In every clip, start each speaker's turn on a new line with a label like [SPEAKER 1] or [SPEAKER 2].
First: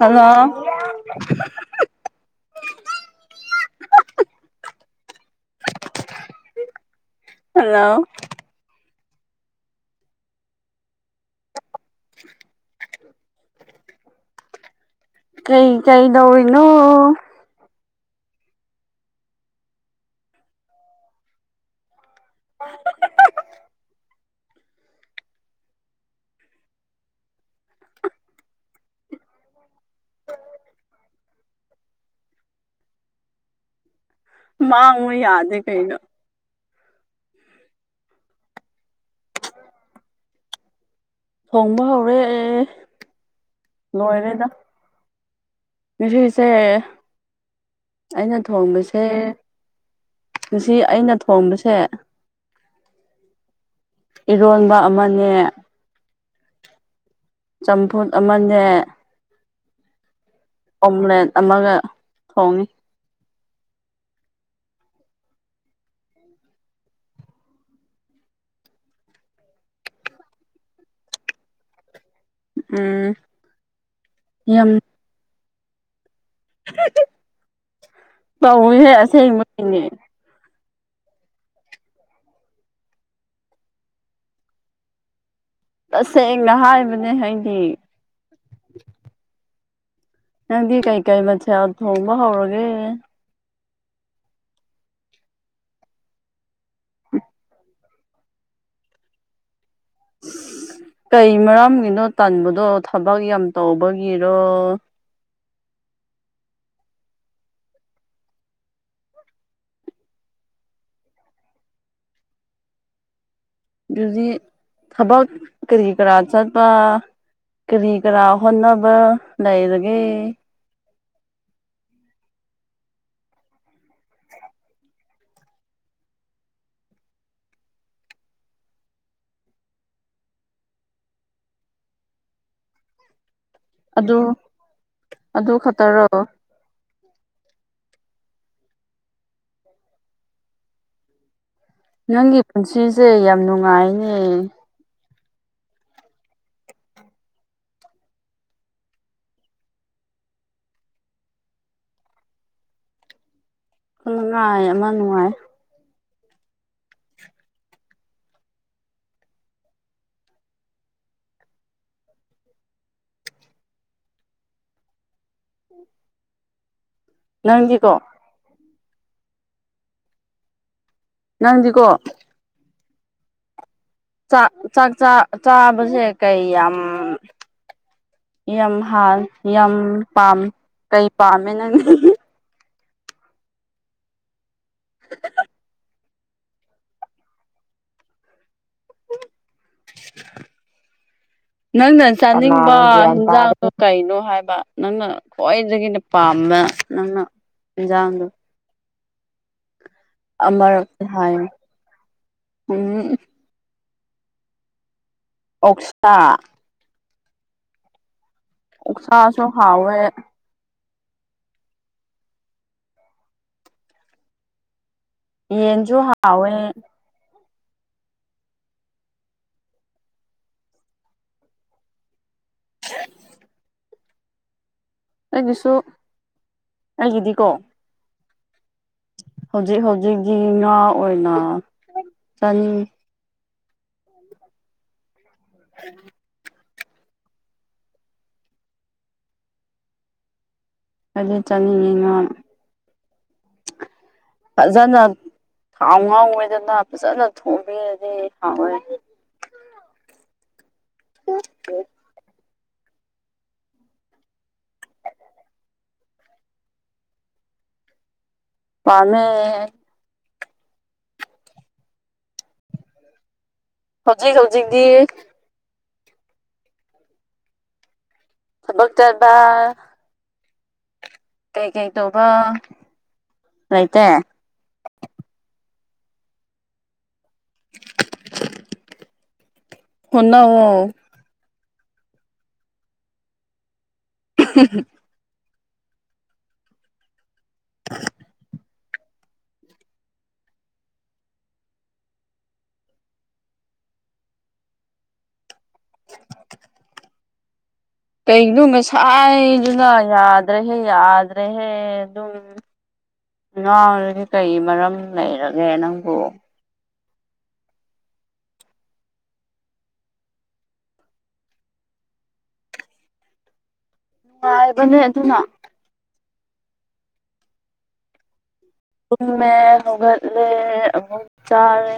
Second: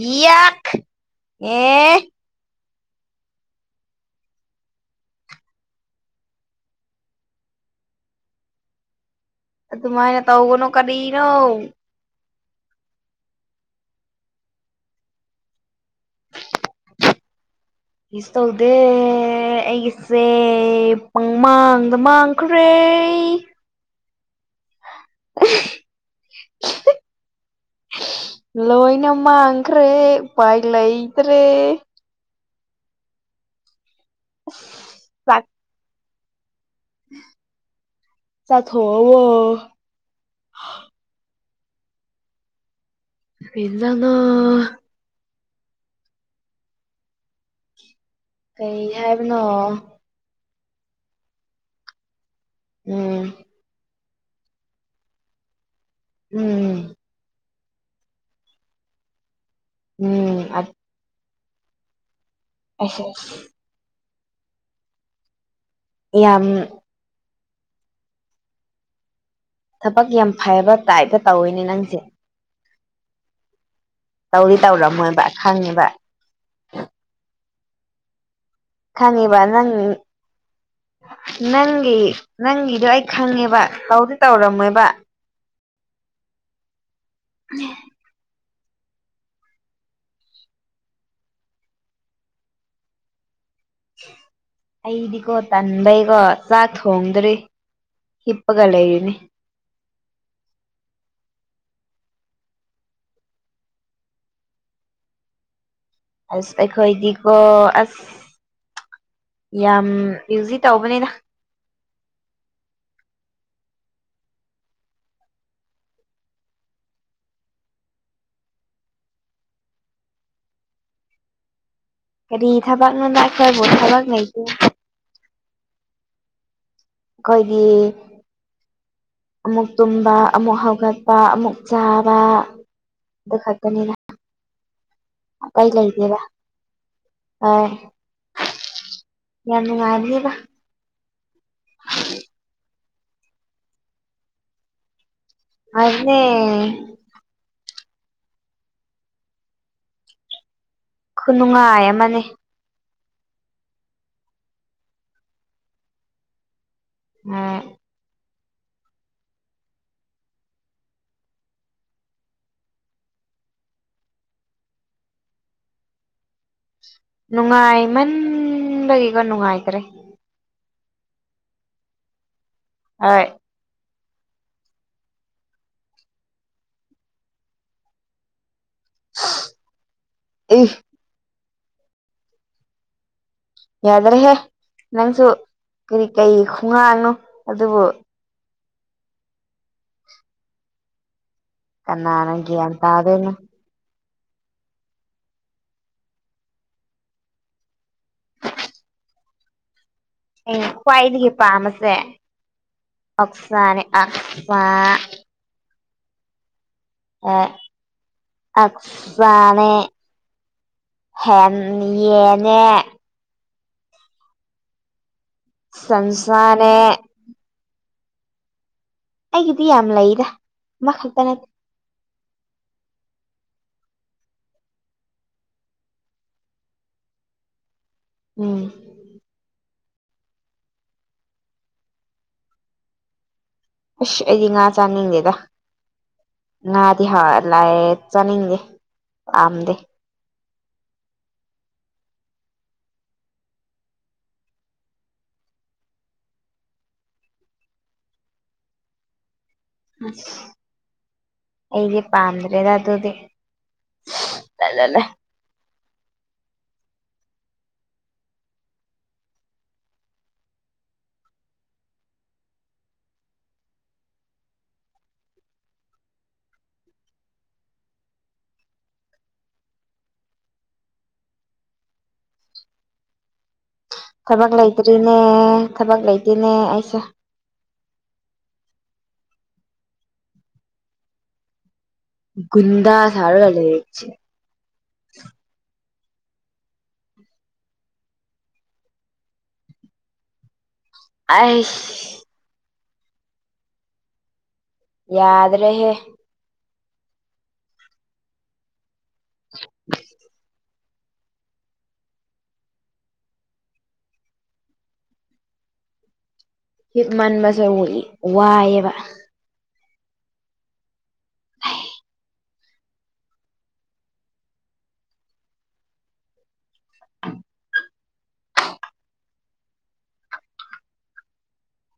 [SPEAKER 1] Hello
[SPEAKER 2] ꯌꯥꯥꯛ ꯑꯦ [unintelligible]
[SPEAKER 1] hello
[SPEAKER 2] ꯑꯗꯨꯃꯥꯏꯅ ꯇꯧꯒꯅꯨ ꯀꯔꯤꯅꯣ
[SPEAKER 1] [unintelligible] ꯀꯩ ꯀꯩ ꯇꯧꯔꯤꯅꯣ
[SPEAKER 2] ꯀꯩꯁꯨ ꯇꯧꯗꯦ ꯑꯩꯒꯤꯁꯦ ꯄꯪꯃꯥꯡꯗ ꯃꯥꯡꯈ꯭ꯔꯦ [unintelligible] ꯂꯣꯏꯅ ꯃꯥꯡꯈ꯭ꯔꯦ ꯎꯄꯥꯏ ꯂꯩꯇ꯭ꯔꯦ
[SPEAKER 1] ꯃꯥꯡ ꯎ
[SPEAKER 2] ꯆꯥꯛ
[SPEAKER 1] ꯌꯥꯗꯦ ꯀꯩꯅꯣ
[SPEAKER 2] ꯆꯥꯛ ꯊꯣꯡꯉꯕꯣ
[SPEAKER 1] ꯊꯣꯡꯕ ꯍꯧꯔꯦ ꯑꯦ
[SPEAKER 2] ꯀꯔꯤ ꯢꯟꯁꯥꯡ ꯅꯣ
[SPEAKER 1] ꯉꯁꯤꯁꯦ ꯑꯩꯅ
[SPEAKER 2] ꯀꯩ
[SPEAKER 1] ꯊꯣꯡꯕꯁꯦ
[SPEAKER 2] ꯍꯥꯏꯕꯅꯣ
[SPEAKER 1] ꯉꯁꯤ ꯑꯩꯅ ꯊꯣꯡꯕꯁꯦ
[SPEAKER 2] ꯎꯝ
[SPEAKER 1] ꯏꯔꯣꯟꯕ ꯑꯃꯅꯦ
[SPEAKER 2] ꯎꯝ
[SPEAKER 1] ꯆꯝꯐꯨꯠ ꯑꯃꯅꯦ
[SPEAKER 2] ꯎꯝ ꯑ
[SPEAKER 1] ꯑꯣꯝꯂꯦꯠ ꯑꯃꯒ ꯊꯣꯡꯉꯤ
[SPEAKER 2] ꯑꯩꯁ ꯌꯥꯝ ꯊꯕꯛ ꯌꯥꯝ ꯐꯕ ꯇꯥꯏꯞꯇ ꯇꯧꯋꯤꯅꯦ ꯅꯪꯁꯦ
[SPEAKER 1] ꯎꯝ
[SPEAKER 2] ꯇꯧꯗꯤ ꯇꯧꯔꯝꯃꯣꯏꯕ ꯈꯪꯉꯦꯕ
[SPEAKER 1] ꯇꯧꯏꯍꯦ
[SPEAKER 2] ꯈꯪꯉꯦꯕ ꯅꯪ
[SPEAKER 1] ꯑꯁꯦꯡꯕꯒꯤꯅꯤ
[SPEAKER 2] ꯅꯪꯒꯤ ꯅꯪꯒꯤꯗꯣ ꯑꯩ ꯈꯪꯉꯦꯕ ꯇꯧꯗꯤ ꯇꯧꯔꯝꯃꯣꯏꯕ
[SPEAKER 1] ꯇꯁꯦꯡꯅ ꯍꯥꯏꯕꯅꯦ ꯑꯩꯗꯤ ꯅꯪꯗꯤ ꯀꯩꯀꯩ ꯃꯊꯦꯜ ꯊꯣꯡꯕ ꯍꯧꯔꯒꯦ
[SPEAKER 2] ꯑꯩꯗꯤꯀꯣ ꯇꯟꯕꯩꯀꯣ ꯆꯥꯛ ꯊꯣꯡꯗ꯭ꯔꯤ ꯍꯤꯞꯒ ꯂꯩꯅꯤ
[SPEAKER 1] ꯀꯩ ꯃꯔꯝꯒꯤꯅꯣ ꯇꯥꯟꯕꯗꯣ ꯊꯕꯛ ꯌꯥꯝ ꯇꯧꯕꯒꯤꯔꯣ
[SPEAKER 2] ꯑꯁ ꯑꯩꯈꯣꯏꯗꯤꯀꯣ ꯑꯁ ꯌꯥꯝ ꯏꯨꯖꯤ ꯇꯧꯕꯅꯤꯅ
[SPEAKER 1] ꯑꯗꯨꯗꯤ ꯊꯕꯛ ꯀꯔꯤ ꯀꯔꯥ ꯆꯠꯄ ꯀꯔꯤ ꯀꯥ ꯍꯣꯟꯅꯕ ꯂꯩꯔꯒꯦ
[SPEAKER 2] ꯀꯔꯤ ꯏ ꯊꯥꯕꯛꯅꯅꯨꯡꯕꯥꯛ ꯈꯦꯕꯣ ꯏ ꯊꯕꯥꯛ ꯂꯩꯀ ꯑꯩꯈꯣꯏꯒꯤ ꯑꯃꯨꯛ ꯇꯨꯝꯕ ꯑꯃꯨꯛ ꯍꯧꯒꯠꯄ ꯑꯃꯨꯛ ꯆꯥꯕ ꯈꯗꯅꯤꯅ
[SPEAKER 1] ꯑꯗꯨꯣ
[SPEAKER 2] ꯀꯩ ꯂꯩꯗꯦꯔ ꯑꯣ ꯌꯥ ꯉꯔꯤꯗ
[SPEAKER 1] ꯅꯪꯒꯤ ꯄꯨꯟꯁꯤꯁꯦ ꯌꯥꯝ ꯅꯨꯡꯉꯥꯏꯅꯦ
[SPEAKER 2] ꯑꯗꯨꯅꯦ ꯈꯨꯅꯨꯡꯉꯥꯏ ꯑꯃꯅꯦ
[SPEAKER 1] ꯅꯨꯡꯉꯥꯏ ꯑꯃ ꯅꯨꯡꯉꯥꯏ
[SPEAKER 2] ꯑꯝ
[SPEAKER 1] ꯅꯪꯗꯤꯀꯣ
[SPEAKER 2] ꯅꯨꯡꯉꯥꯏꯃꯟꯕꯒꯤꯀꯣ ꯅꯨꯡꯉꯥꯏꯈ꯭ꯔꯦ
[SPEAKER 1] ꯅꯪꯗꯤꯀꯣ
[SPEAKER 2] ꯍ
[SPEAKER 1] ꯆꯥꯛ ꯆꯥꯛ ꯆꯥꯕꯁꯦ ꯀꯩ ꯌꯥꯝ ꯌꯥꯝ ꯍꯥꯥꯟ ꯌꯥꯝ ꯄꯥꯝ
[SPEAKER 2] ꯏꯁ
[SPEAKER 1] ꯀꯩ ꯄꯥꯝꯃꯦ ꯅꯪ
[SPEAKER 2] ꯌꯥꯗ꯭ꯔꯦꯍꯦ ꯅꯪꯁꯨ ꯀꯔꯤ ꯀꯔꯤ ꯈꯣꯡꯉꯥꯡꯅꯣ ꯑꯗꯨꯕꯨ
[SPEAKER 1] ꯅꯪ ꯅꯪ
[SPEAKER 2] ꯀꯅꯥꯅ ꯒ꯭ꯌꯥꯟ
[SPEAKER 1] ꯆꯥꯅꯤꯡꯕꯖꯥꯡ
[SPEAKER 2] ꯇꯥꯗꯣꯏꯅꯣ
[SPEAKER 1] ꯑ ꯀꯩꯅꯣ ꯍꯥꯏꯕ ꯅꯪꯅ ꯈ꯭ꯋꯥꯏꯗꯒꯤꯅ ꯄꯥꯝꯕ ꯅꯪꯅ ꯏꯟꯖꯥꯡꯗꯣ
[SPEAKER 2] ꯑꯩ
[SPEAKER 1] ꯑꯃꯔꯛꯇꯤ
[SPEAKER 2] ꯈ꯭ꯋꯥꯏꯗꯒꯤ
[SPEAKER 1] ꯍꯥꯏꯌꯨ
[SPEAKER 2] ꯄꯥꯝꯕꯁꯦ
[SPEAKER 1] ꯎꯝ
[SPEAKER 2] ꯑꯛꯁꯥꯅꯦ ꯑꯛꯁꯥ
[SPEAKER 1] ꯑꯣꯛꯁꯥ
[SPEAKER 2] ꯑ
[SPEAKER 1] ꯑꯣꯛꯁꯥꯁꯨ
[SPEAKER 2] ꯑꯐꯅꯦꯦ
[SPEAKER 1] ꯍꯥꯎꯋꯦ
[SPEAKER 2] ꯍ
[SPEAKER 1] ꯌꯦꯟꯁꯨ ꯍꯥꯎꯋꯦ
[SPEAKER 2] ꯁꯟꯁꯥꯅꯦ ꯑꯩꯒꯤꯗꯤ ꯌꯥꯝ ꯂꯩꯗ ꯃꯥ ꯈꯛꯇ ꯅꯠꯇꯦ
[SPEAKER 1] [unintelligible] ꯑꯩꯒꯤꯁꯨ ꯑꯩꯒꯤꯗꯤꯀꯣ
[SPEAKER 2] ꯎꯝ
[SPEAKER 1] ꯍꯧꯖꯤꯛ ꯍꯧꯖꯤꯛꯤ ꯉꯥ ꯑꯣꯏꯅ ꯆꯅꯤ
[SPEAKER 2] ꯑꯁ ꯑꯩꯗꯤ ꯉꯥ ꯆꯥꯅꯤꯡꯗꯦꯗ
[SPEAKER 1] ꯎꯝ
[SPEAKER 2] ꯉꯅꯥꯗꯤ ꯍꯥ ꯂꯌꯦ ꯆꯅꯤꯗꯦꯝꯗꯦ
[SPEAKER 1] ꯍꯥꯏꯗꯤ ꯆꯠꯅꯤꯡꯉꯤꯅꯣ ꯐꯖꯅ ꯊꯥꯎ ꯉꯥꯎꯋꯦꯗꯅ ꯐꯖꯅ ꯊꯣꯡꯕꯤꯔꯗꯤ ꯍꯥꯎꯋꯦ
[SPEAKER 2] ꯑꯩꯒꯤꯦ ꯄꯝꯗ ꯗꯥ ꯇꯗꯤ ꯅ
[SPEAKER 1] ꯄꯅꯦ ꯍꯧꯖꯤꯛ ꯍꯧꯖꯤꯛꯗꯤ ꯣꯛ ꯆꯔꯕ ꯀꯩ ꯀꯩ ꯇꯧꯕ ꯂꯩꯥꯏꯇꯦ
[SPEAKER 2] ꯊꯕꯛ ꯂꯩꯇ꯭ꯔꯤꯅꯦ ꯊꯕꯛ ꯂꯩꯇꯦꯅꯦ ꯑꯩꯁꯦ
[SPEAKER 1] [unintelligible] ꯍꯣꯠꯅꯧꯋꯣ
[SPEAKER 2] ꯒꯨꯟꯗꯥ ꯁꯥꯔꯒ ꯂꯩꯌꯦ ꯁꯤ
[SPEAKER 1] ꯎ [unintelligible] [inaudible]
[SPEAKER 2] ꯑꯥꯏꯁ ꯌꯥꯗ꯭ꯔꯦꯍꯦ
[SPEAKER 1] [inaudible] ꯀꯩꯅꯣ ꯉꯁꯥꯏꯗꯨꯅ ꯌꯥꯗ꯭ꯔꯦꯍꯦ ꯌꯥꯗ꯭ꯔꯦꯍꯦ ꯑꯗꯨꯒꯤꯅꯤ ꯉꯥꯡꯔꯗꯤ ꯀꯩ ꯃꯔꯝ ꯂꯩꯔꯒꯦ ꯅꯪꯕꯨ
[SPEAKER 2] ꯍꯤꯞꯃꯟꯕꯁꯦ ꯋꯥꯏꯑꯦꯕꯥ
[SPEAKER 1] ꯉꯥꯏꯕꯅꯦ ꯑꯗꯨꯅ
[SPEAKER 2] [inaudible]
[SPEAKER 1] ꯇꯨꯝꯃꯦ ꯍꯧꯒꯠꯂꯦ ꯑꯃꯨꯛ ꯆꯥꯔꯦ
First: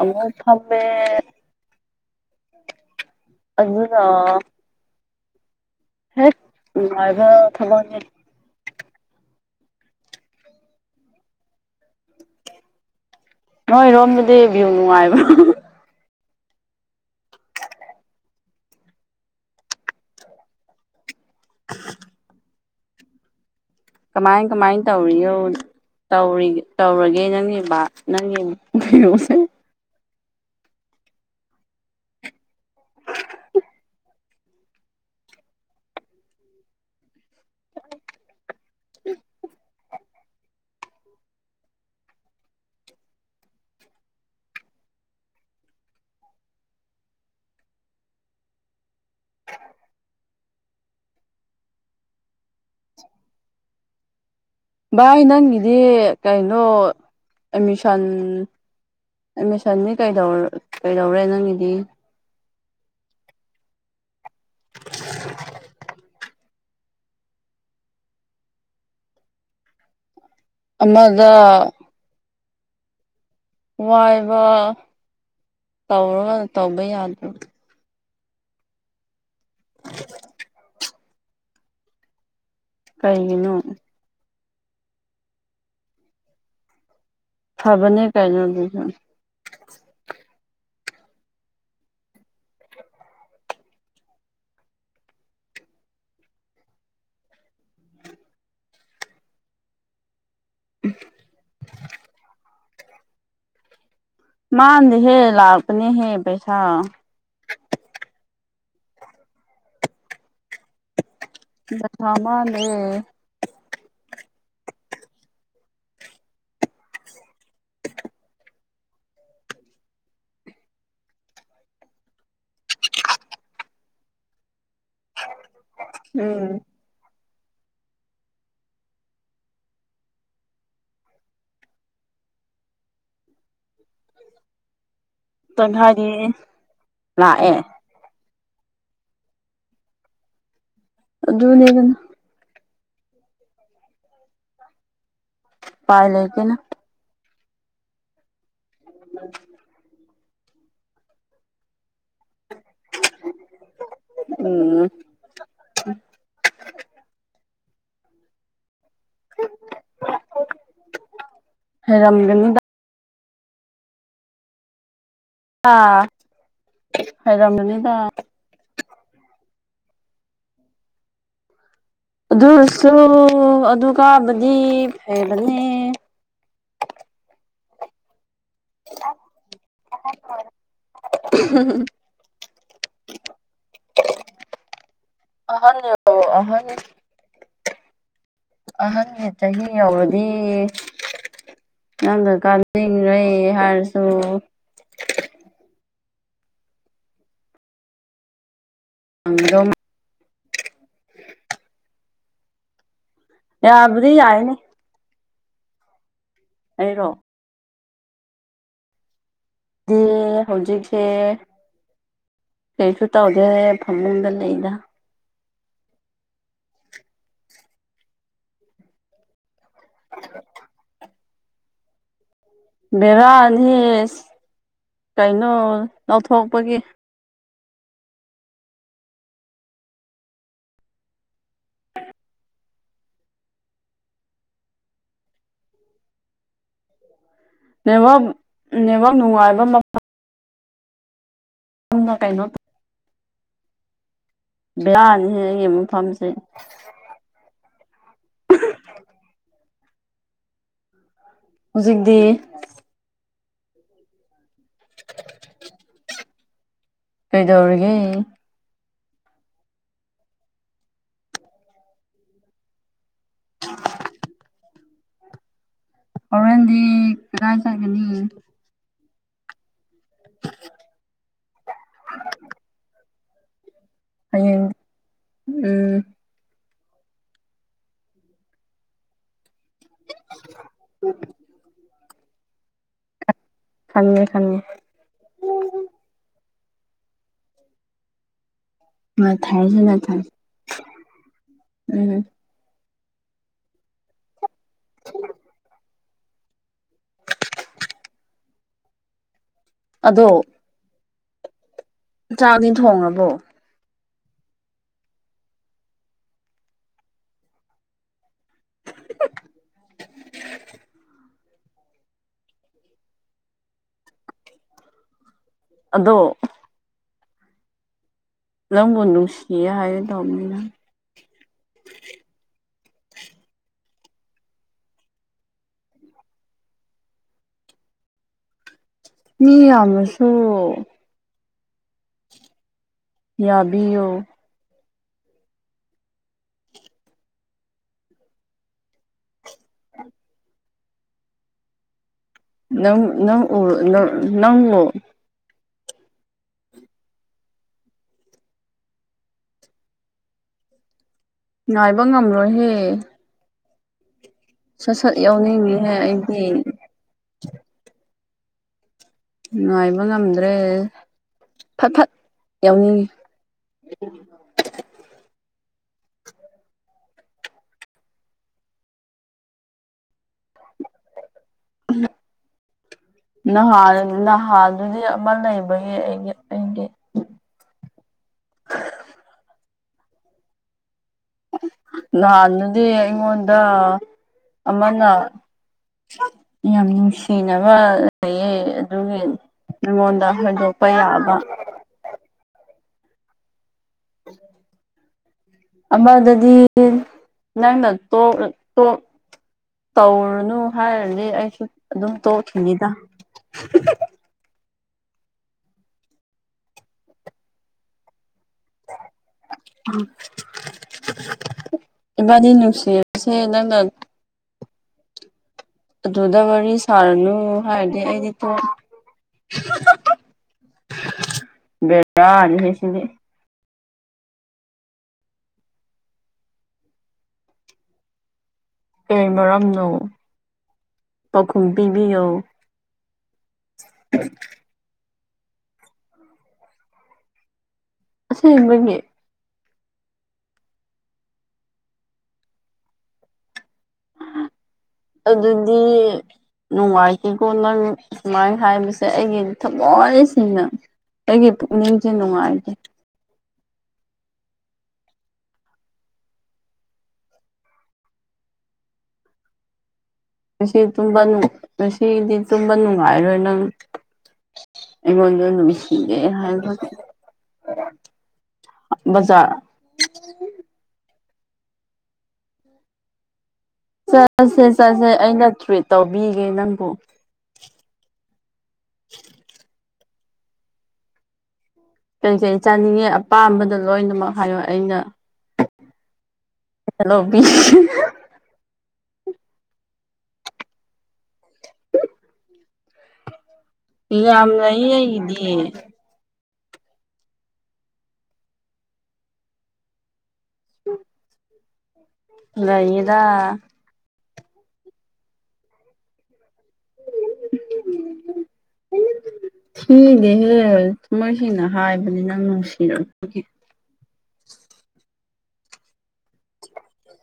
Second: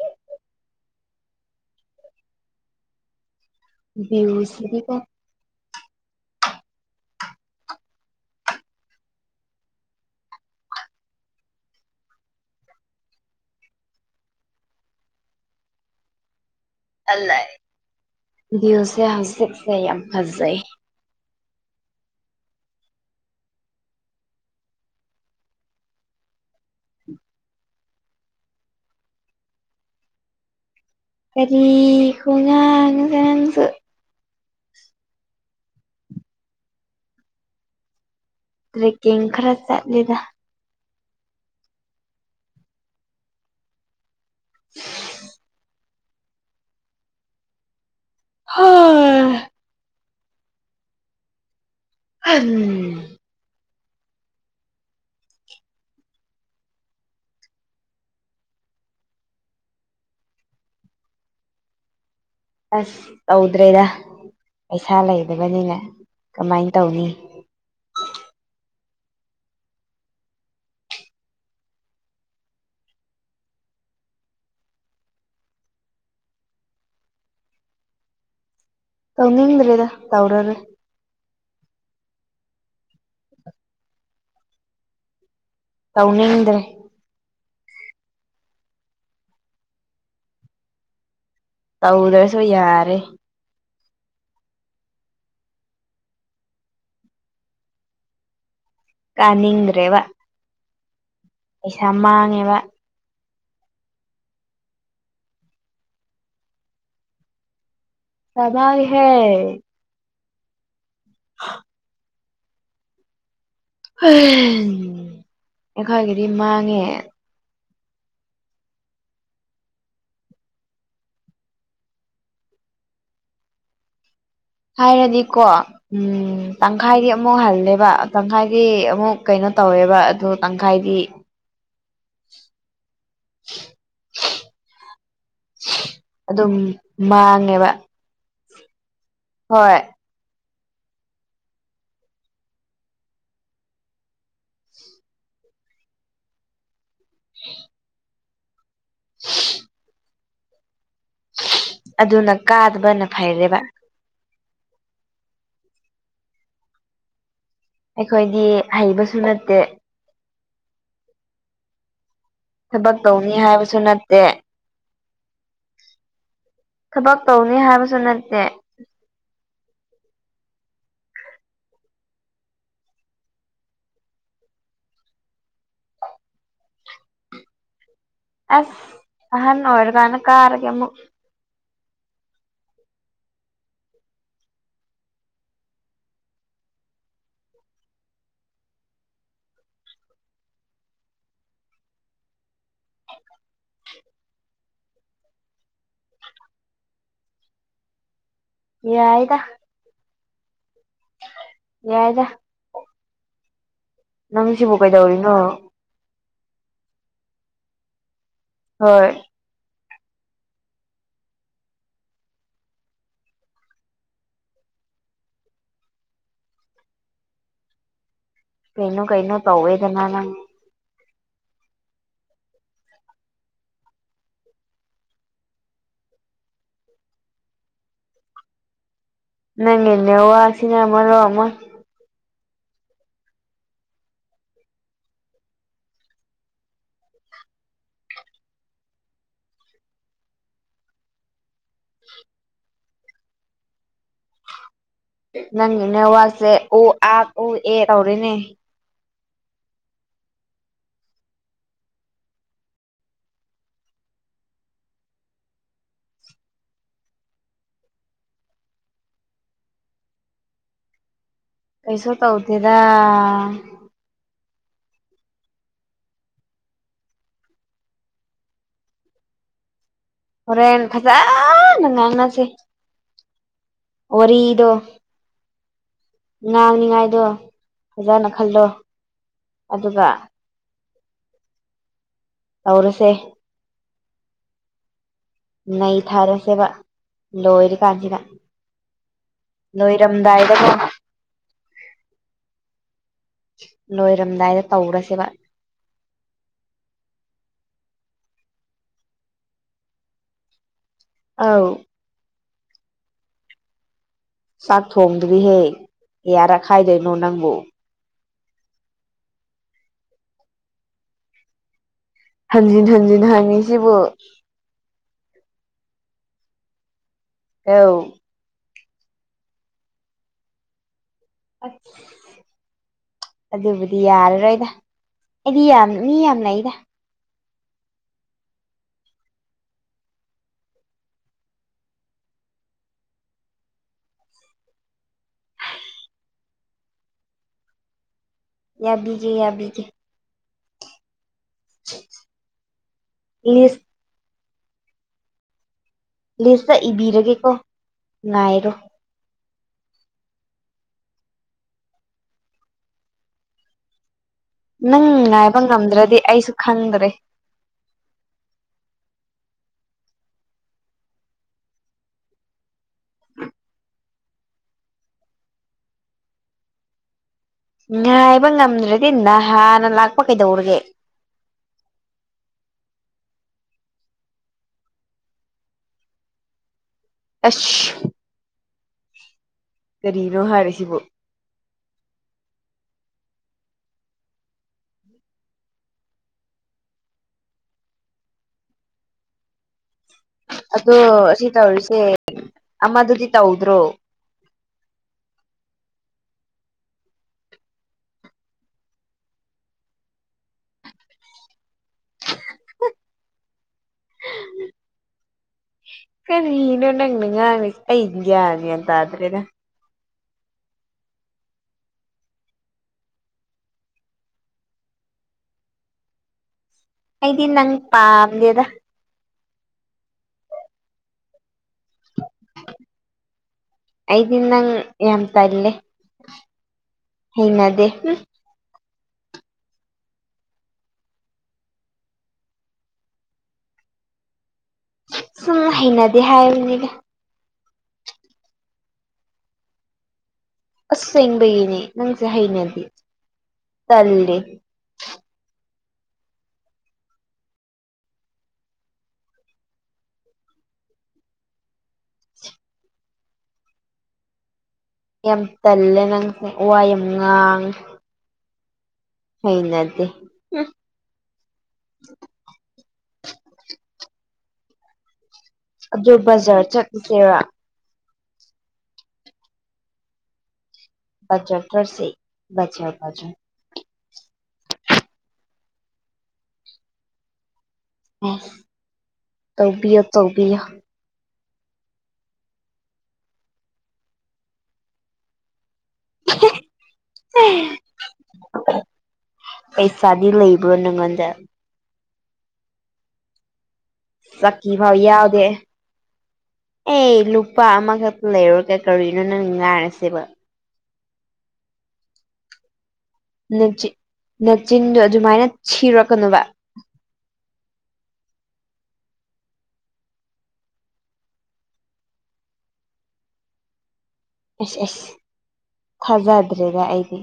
[SPEAKER 1] ꯑꯃꯨꯛ ꯐꯝꯃꯦ ꯑꯗꯨꯅ
[SPEAKER 2] ꯕꯤꯜꯁꯤꯗꯤ ꯀꯣ
[SPEAKER 1] ꯍꯦꯛ ꯅꯨꯡꯉꯥꯏꯕ ꯊꯕꯛꯅꯤ ꯅꯣꯏ ꯔꯣꯝꯗꯗꯤ ꯚꯤꯜ ꯅꯨꯡꯉꯥꯏꯕ꯭ꯔꯣ
[SPEAKER 2] ꯇꯠꯂꯩ ꯚꯤꯜꯁꯦ ꯍꯧꯖꯤꯛꯁꯦ ꯌꯥꯝ ꯐꯖꯩ
[SPEAKER 1] [inaudible] ꯀꯃꯥꯏ ꯀꯃꯥꯏ ꯇꯧꯔꯤꯌꯣꯅ ꯇꯧꯔꯤ ꯇꯧꯔꯒꯦ ꯅꯪꯒꯤ ꯕꯥ ꯅꯪꯒꯤ ꯀꯩꯅꯣꯁꯦ
[SPEAKER 2] ꯀꯔꯤ ꯈꯨꯉꯥꯡꯅꯣꯗ ꯅꯪꯁꯨ ꯇ꯭ꯔꯦꯀꯤꯡ ꯈꯔ ꯆꯠꯂꯤꯗꯥ [inaudible] ꯍꯣꯏ ꯑꯝ
[SPEAKER 1] ꯚꯥꯏ ꯅꯪꯒꯤꯗꯤ ꯀꯩꯅꯣ ꯑꯦꯃꯤꯁꯟ ꯑꯦꯃꯤꯁꯟꯗꯤ ꯀꯩꯗꯧꯔ ꯀꯩꯗꯧꯔꯦ ꯅꯪꯒꯤꯗꯤ
[SPEAKER 2] ꯑꯁ ꯇꯧꯗ꯭ꯔꯦꯗꯥ ꯄꯩꯁꯥ ꯂꯩꯇꯕꯅꯤꯅ ꯀꯃꯥꯏ ꯇꯧꯅꯤ
[SPEAKER 1] ꯑꯃꯒ ꯉꯥꯏꯕ ꯇꯧꯔꯒ ꯇꯧꯕ ꯌꯥꯗꯦ
[SPEAKER 2] ꯇꯧꯅꯤꯡꯗ꯭ꯔꯦꯗ ꯇꯧꯔꯔꯣꯏ
[SPEAKER 1] ꯀꯩꯒꯤꯅꯣ
[SPEAKER 2] ꯇꯧꯅꯤꯡꯗ꯭ꯔꯦ
[SPEAKER 1] ꯐꯕꯅꯦ ꯀꯩꯅꯣ ꯑꯗꯨꯁꯨ
[SPEAKER 2] ꯇꯧꯗ꯭ꯔꯁꯨ ꯌꯥꯔꯦ ꯀꯥꯅꯤꯡꯗ꯭ꯔꯦꯕ
[SPEAKER 1] ꯎꯝ
[SPEAKER 2] ꯄꯩꯁꯥ ꯃꯥꯡꯉꯦꯕꯥ
[SPEAKER 1] ꯃꯥꯥꯟꯗꯦꯍꯦ ꯂꯥꯛꯄꯅꯤꯍꯦ ꯄꯩꯁꯥ
[SPEAKER 2] ꯇꯕꯥꯏꯍꯦ ꯍ
[SPEAKER 1] ꯖꯊꯨꯋꯥ ꯃꯥꯡꯒ꯭ꯔꯦ
[SPEAKER 2] ꯍꯩ ꯑꯩꯈꯣꯏꯒꯤꯗꯤ ꯃꯥꯡꯉꯦ ꯍꯥꯏꯔꯗꯤꯀꯣ ꯎꯝ ꯇꯪꯈꯥꯏꯗꯤ ꯑꯃꯨꯛ ꯍꯜꯂꯦꯕ ꯇꯪꯈꯥꯏꯗꯤ ꯑꯃꯨꯛ ꯀꯩꯅꯣ ꯇꯧꯋꯦꯕ ꯑꯗꯨ ꯇꯪꯈꯥꯏꯗꯤ
[SPEAKER 1] ꯇꯪꯈꯥꯏꯗꯤ
[SPEAKER 2] [inaudible] ꯑꯗꯨꯝ
[SPEAKER 1] ꯂꯥꯛꯑꯦ
[SPEAKER 2] ꯃꯥꯡꯉꯦꯕ ꯍꯣꯏ
[SPEAKER 1] ꯑꯗꯨꯅꯦ ꯑꯗꯨꯅꯦ ꯄꯥꯏ ꯂꯩꯒꯦꯅ
[SPEAKER 2] ꯎ [unintelligible]
[SPEAKER 1] ꯑ [unintelligible]
[SPEAKER 2] ꯑꯗꯨꯅ ꯀꯥꯗꯕꯅ ꯐꯩꯔꯦꯕ
[SPEAKER 1] ꯎꯝ
[SPEAKER 2] ꯑꯩꯈꯣꯏꯗꯤ ꯍꯩꯕꯁꯨ ꯅꯠꯇꯦ
[SPEAKER 1] ꯍꯦꯔꯝꯒꯅ
[SPEAKER 2] ꯊꯕꯛ ꯇꯧꯅꯤ ꯍꯥꯏꯕꯁꯨ ꯅꯠꯇꯦ ꯊꯕꯛ ꯇꯧꯅꯤ
[SPEAKER 1] ꯍꯩꯔꯝꯒꯅꯤꯗ
[SPEAKER 2] ꯍꯥꯏꯕꯁꯨ ꯅꯠꯇꯦ
[SPEAKER 1] ꯑꯗꯨꯁꯨ ꯑꯗꯨ ꯀꯕꯗꯤ ꯐꯔꯅꯦ
[SPEAKER 2] ꯑꯁ ꯑꯅꯣꯔ ꯀꯅ ꯀꯥꯔꯒꯦ
[SPEAKER 1] [unintelligible] ꯑꯍꯅꯤ ꯑꯍꯅꯤ ꯑꯍꯟꯒꯤ ꯆꯍꯤ ꯌꯥꯎꯔꯗꯤ ꯅꯪꯗ ꯀ ꯂꯩ ꯍꯥꯏꯔꯁꯨ
[SPEAKER 2] ꯌꯥꯏꯗ ꯌꯥꯗ
[SPEAKER 1] ꯌꯥꯕꯙ ꯌꯥꯏꯅꯦ
[SPEAKER 2] ꯁꯤꯕꯨ ꯀꯩꯗꯧꯔꯤꯅꯣ
[SPEAKER 1] ꯑꯩꯔꯣ
[SPEAKER 2] ꯍꯣꯏ
[SPEAKER 1] ꯍꯧꯖꯤꯛꯁꯦ ꯀꯩꯁꯨ ꯇꯧꯗꯦꯔꯦ ꯐꯃꯨꯡꯗ ꯂꯩꯗ
[SPEAKER 2] ꯀꯩꯅꯩꯅꯣ ꯀꯩꯅꯣ ꯇꯧꯋꯗꯅꯥꯅ [unintelligible]
[SPEAKER 1] ꯕꯦꯔꯥꯅꯤꯁ ꯀꯩꯅꯣ ꯂꯧꯊꯣꯛꯄꯒꯤ
[SPEAKER 2] ꯅꯪꯅꯦ ꯋꯥ ꯑꯁꯤꯅꯦ ꯃꯔꯣ ꯑꯃ
[SPEAKER 1] ꯅꯦꯠꯋꯥꯛ ꯅꯦꯠꯋꯥꯛ ꯅꯨꯡꯉꯥꯏꯕ ꯎꯅ ꯀꯩꯅꯣ ꯕꯤꯂꯥꯟ [unintelligible]
[SPEAKER 2] ꯅꯪꯒꯤꯅꯦ ꯋꯥꯁꯦ ꯎ ꯑ ꯎ ꯑꯦ ꯇꯧꯔꯤꯅꯦ
[SPEAKER 1] ꯍꯧꯖꯤꯛꯇꯤ [unintelligible] ꯀꯩꯗꯧꯔꯤꯒꯦ
[SPEAKER 2] ꯀꯩꯁꯨ ꯇꯧꯗꯦꯗ
[SPEAKER 1] ꯍꯧꯔꯦꯟꯗꯤ ꯀꯥꯏ ꯆꯒꯅꯤ
[SPEAKER 2] ꯍꯣꯔꯦꯟ ꯐꯖꯥꯅ ꯉꯥꯟꯅꯁꯦ
[SPEAKER 1] ꯍꯌꯦꯡ
[SPEAKER 2] ꯋꯔꯤꯗꯣ
[SPEAKER 1] ꯎꯝ
[SPEAKER 2] ꯉꯥꯡꯅꯤꯉꯥꯏꯗꯣ ꯐꯖꯅ ꯈꯜꯂꯣ ꯑꯗꯨꯒ ꯍꯧꯔꯁꯦ
[SPEAKER 1] ꯈꯪꯉꯦ ꯈꯪꯉꯦ
[SPEAKER 2] ꯅꯩ ꯊꯥꯔꯁꯦꯕ ꯂꯣꯏꯔꯤ ꯀꯥꯟꯁꯤꯗ
[SPEAKER 1] ꯃꯊꯥꯏꯁꯤꯅ ꯊꯥꯏ
[SPEAKER 2] ꯂꯣꯏꯔꯝꯗꯥꯏꯗ
[SPEAKER 1] ꯎꯝ
[SPEAKER 2] ꯂꯣꯏꯔꯝꯗꯥꯏꯗ ꯇꯧꯔꯁꯦꯕ
[SPEAKER 1] ꯑꯗꯣ
[SPEAKER 2] ꯑꯥꯎ
[SPEAKER 1] ꯆꯥꯛꯗꯤ ꯊꯣꯡꯉꯕꯣ
[SPEAKER 2] ꯆꯥꯛ ꯊꯣꯡ [unintelligible] ꯗꯤꯍꯦꯛ ꯌꯥꯔꯛꯈꯥꯏꯗꯣꯏꯅꯣ ꯅꯪꯕꯨ
[SPEAKER 1] [unintelligible]
[SPEAKER 2] ꯍꯟꯖꯤꯟ ꯍꯟꯖꯤꯟ ꯍꯪꯉꯤ ꯁꯤꯕꯨ
[SPEAKER 1] ꯑꯗꯣ
[SPEAKER 2] ꯑꯧ
[SPEAKER 1] ꯂꯪꯒꯨꯟꯗꯨꯡꯁꯤꯩ ꯍꯩ ꯗꯅꯤꯅ [unintelligible]
[SPEAKER 2] ꯑ꯫ [unintelligible] ꯑꯗꯨꯕꯨꯗꯤ ꯌꯥꯔꯔꯣꯏꯗ ꯑꯩꯗꯤ ꯌꯥꯝ ꯃꯤ ꯌꯥꯝꯅ ꯑꯩꯗ
[SPEAKER 1] ꯃꯤ ꯌꯥꯝꯃꯁꯨ ꯌꯥꯕꯤꯌꯨ
[SPEAKER 2] ꯌꯥ ꯕꯤꯒꯦ ꯌꯥꯕꯤꯒꯦ [inaudible]
[SPEAKER 1] ꯅꯪ ꯅꯪ
[SPEAKER 2] ꯂꯤꯁ
[SPEAKER 1] ꯅꯪ
[SPEAKER 2] ꯂꯤꯁꯇ ꯏꯕꯤꯔꯒꯦꯀꯣ ꯉꯥꯏꯔꯣ
[SPEAKER 1] ꯉꯥꯏꯕ ꯉꯝꯂꯣꯏꯍꯦ ꯁꯠ
[SPEAKER 2] ꯅꯪ
[SPEAKER 1] ꯁꯠ
[SPEAKER 2] ꯉꯥꯏꯕ
[SPEAKER 1] ꯌꯥꯎꯅꯤꯡꯉꯤꯍꯦ
[SPEAKER 2] ꯉꯝꯗ꯭ꯔꯗꯤ ꯑꯩꯁꯨ
[SPEAKER 1] ꯑꯩꯗꯤ
[SPEAKER 2] ꯈꯪꯗ꯭ꯔꯦ
[SPEAKER 1] ꯅꯨꯡꯉꯥꯏꯕ ꯉꯝꯗ꯭ꯔꯦ ꯐꯠ ꯐꯠ ꯌꯥꯎꯅꯤꯡꯉꯤ
[SPEAKER 2] ꯉꯥꯏꯕ ꯉꯝꯗ꯭ꯔꯗꯤ ꯅꯍꯥꯟꯅ ꯂꯥꯛꯄ ꯀꯩꯗꯧꯔꯒꯦ [inaudible]
[SPEAKER 1] ꯅꯍꯥ ꯅꯍꯥꯗꯨꯗꯤ ꯑꯃ ꯂꯩꯕꯒꯤ ꯑꯩꯒꯤ ꯑꯩꯒꯤ [unintelligible]
[SPEAKER 2] ꯑꯁ ꯀꯔꯤꯅꯣ ꯍꯥꯏꯔꯤꯁꯤꯕꯣ
[SPEAKER 1] ꯅꯍꯥꯟꯅꯗꯤ ꯑꯩꯉꯣꯟꯗ ꯑꯃꯅ ꯌꯥꯝ ꯅꯨꯡꯁꯤꯅꯕ ꯂꯩꯌꯦ ꯑꯗꯨꯒꯤ ꯅꯪꯉꯣꯟꯗ ꯍꯟꯗꯣꯛꯄ ꯌꯥꯕ
[SPEAKER 2] ꯑꯦ ꯑꯃꯗꯨꯗꯤ ꯇꯧꯗ꯭ꯔꯣ꯫
[SPEAKER 1] ꯎꯝ ꯑꯃꯗꯨꯗꯤ ꯅꯪꯅ ꯇꯣꯛ ꯇꯣꯛ ꯇꯧꯔꯨꯅꯨ ꯍꯥꯏꯔꯗꯤ ꯑꯩꯁꯨ ꯑꯗꯨꯝ ꯇꯣꯛꯈꯤꯅꯤꯗ
[SPEAKER 2] ꯀꯔꯤꯅꯣ ꯅꯪꯅꯥ ꯉꯡꯉꯤꯗꯣ ꯑꯩ ꯒꯌ꯭ꯥꯟꯃꯟ ꯇꯥꯗ꯭ꯔꯦꯗ
[SPEAKER 1] ꯏꯕꯥꯅꯤ ꯅꯨꯡꯁꯤꯅꯕꯁꯦ ꯅꯪꯅ ꯑꯗꯨꯗ ꯋꯥꯔꯤ ꯁꯥꯔꯅꯨ
[SPEAKER 2] ꯑꯩꯗꯤ ꯅꯪ
[SPEAKER 1] ꯍꯥꯏꯔꯗꯤ ꯑꯩꯗꯤ ꯇꯣ
[SPEAKER 2] ꯄꯥꯝꯗꯦꯗ
[SPEAKER 1] ꯕꯦꯔꯥꯅꯤꯍꯦ ꯁꯤꯗꯤ
[SPEAKER 2] ꯑꯩꯗꯤ ꯅꯪ ꯌꯥꯝ ꯇꯜꯂꯦ ꯍꯩꯅꯗꯦ ꯍꯨꯡ
[SPEAKER 1] ꯀꯌꯤ ꯃꯔꯝꯅꯣ ꯄꯥꯎꯈꯨꯝ ꯄꯤꯕꯤꯌꯣ [inaudible]
[SPEAKER 2] ꯁꯨꯝ ꯍꯩꯅꯗꯦ ꯍꯥꯏꯕꯅꯤꯗ
[SPEAKER 1] ꯑꯁꯦꯡꯕꯒꯤ
[SPEAKER 2] ꯑꯁꯕꯒꯤꯅꯤ ꯅꯪꯁꯦ ꯍꯩꯅꯗꯦ ꯇꯜꯂꯦ
[SPEAKER 1] ꯑꯗꯨꯗꯤ ꯅꯨꯡꯉꯥꯏꯇꯦꯀꯣ ꯅꯪ ꯁꯨꯃꯥꯏꯅ ꯍꯥꯏꯕꯁꯦ ꯑꯩꯒꯤꯗꯤ ꯊꯃꯣꯏꯁꯦꯡꯅ ꯑꯩꯒꯤ ꯄꯨꯛꯅꯤꯡꯁꯦ ꯅꯨꯡꯉꯥꯏꯇꯦ
[SPEAKER 2] ꯌꯥꯝ ꯇꯜꯂꯦ ꯅꯪ ꯋꯥ ꯌꯥꯝ ꯉꯥꯡꯉꯦ ꯍꯩ ꯅꯗꯦ
[SPEAKER 1] ꯉꯁꯤ ꯇꯨꯝꯕ ꯅꯨꯡ ꯉꯁꯤꯒꯤꯗꯤ ꯇꯨꯝꯕ ꯅꯨꯡꯉꯥꯏꯔꯣꯏ ꯅꯪ ꯑꯩꯉꯣꯟꯗ
[SPEAKER 2] ꯑꯗꯨ
[SPEAKER 1] ꯅꯨꯡꯁꯤꯗꯦ
[SPEAKER 2] ꯕꯖꯥꯔ
[SPEAKER 1] ꯍꯥꯏꯕꯒꯤ
[SPEAKER 2] ꯆꯠꯂꯨꯁꯤꯔ ꯐꯖꯗ꯭ꯔꯥꯁꯤ ꯐꯖ ꯐꯖ
[SPEAKER 1] ꯆꯠꯁꯦ ꯆꯠꯁꯦ ꯑꯩꯅ ꯇ꯭ꯔꯤꯠ ꯇꯧꯕꯤꯒꯦ ꯅꯪꯕꯨ
[SPEAKER 2] ꯇꯧꯕꯤꯌꯣ ꯇꯧꯕꯤꯌꯣ
[SPEAKER 1] ꯀꯩꯀꯩ ꯆꯥꯅꯤꯡꯉꯦ ꯑꯄꯥꯝꯕꯗꯣ ꯂꯣꯏꯅꯃꯛ ꯍꯥꯏꯌꯣ ꯑꯩꯅ ꯍꯂꯣꯕꯤ
[SPEAKER 2] ꯄꯩꯁꯥꯗꯤ ꯂꯩꯕ꯭ꯔꯣ ꯅꯪꯉꯣꯟꯗ
[SPEAKER 1] ꯌꯥꯝ
[SPEAKER 2] ꯁꯤꯀꯤ ꯐꯥꯎ
[SPEAKER 1] ꯂꯩꯌꯦ
[SPEAKER 2] ꯌꯥꯎꯗꯦ
[SPEAKER 1] ꯑꯩꯒꯤꯗꯤ
[SPEAKER 2] ꯑꯦ ꯂꯨꯄꯥ ꯑꯃꯒ ꯂꯩꯔꯣꯗꯔꯣ ꯅꯪ ꯉꯥꯡꯉꯤꯁꯤꯕ‌ꯣ
[SPEAKER 1] ꯂꯩꯗꯥ
[SPEAKER 2] ꯅꯆꯤꯟ ꯅꯆꯤꯟꯗꯣ ꯑꯗꯨꯃꯥꯏꯅ ꯊꯤꯔꯛꯀꯅꯣꯕ [inaudible]
[SPEAKER 1] ꯊꯤꯗ‌ꯦꯍꯦ ꯊꯃꯣꯏ ꯁ‌ꯦꯡꯅ ꯍꯥꯏꯕꯅꯤ ꯅꯪ ꯅꯨꯡꯁꯤꯔꯛꯄꯒꯤ
[SPEAKER 2] ꯑꯦꯁ ꯑꯦꯁ ꯊꯥꯖꯗ꯭ꯔꯦꯗ ꯑꯩꯗꯤ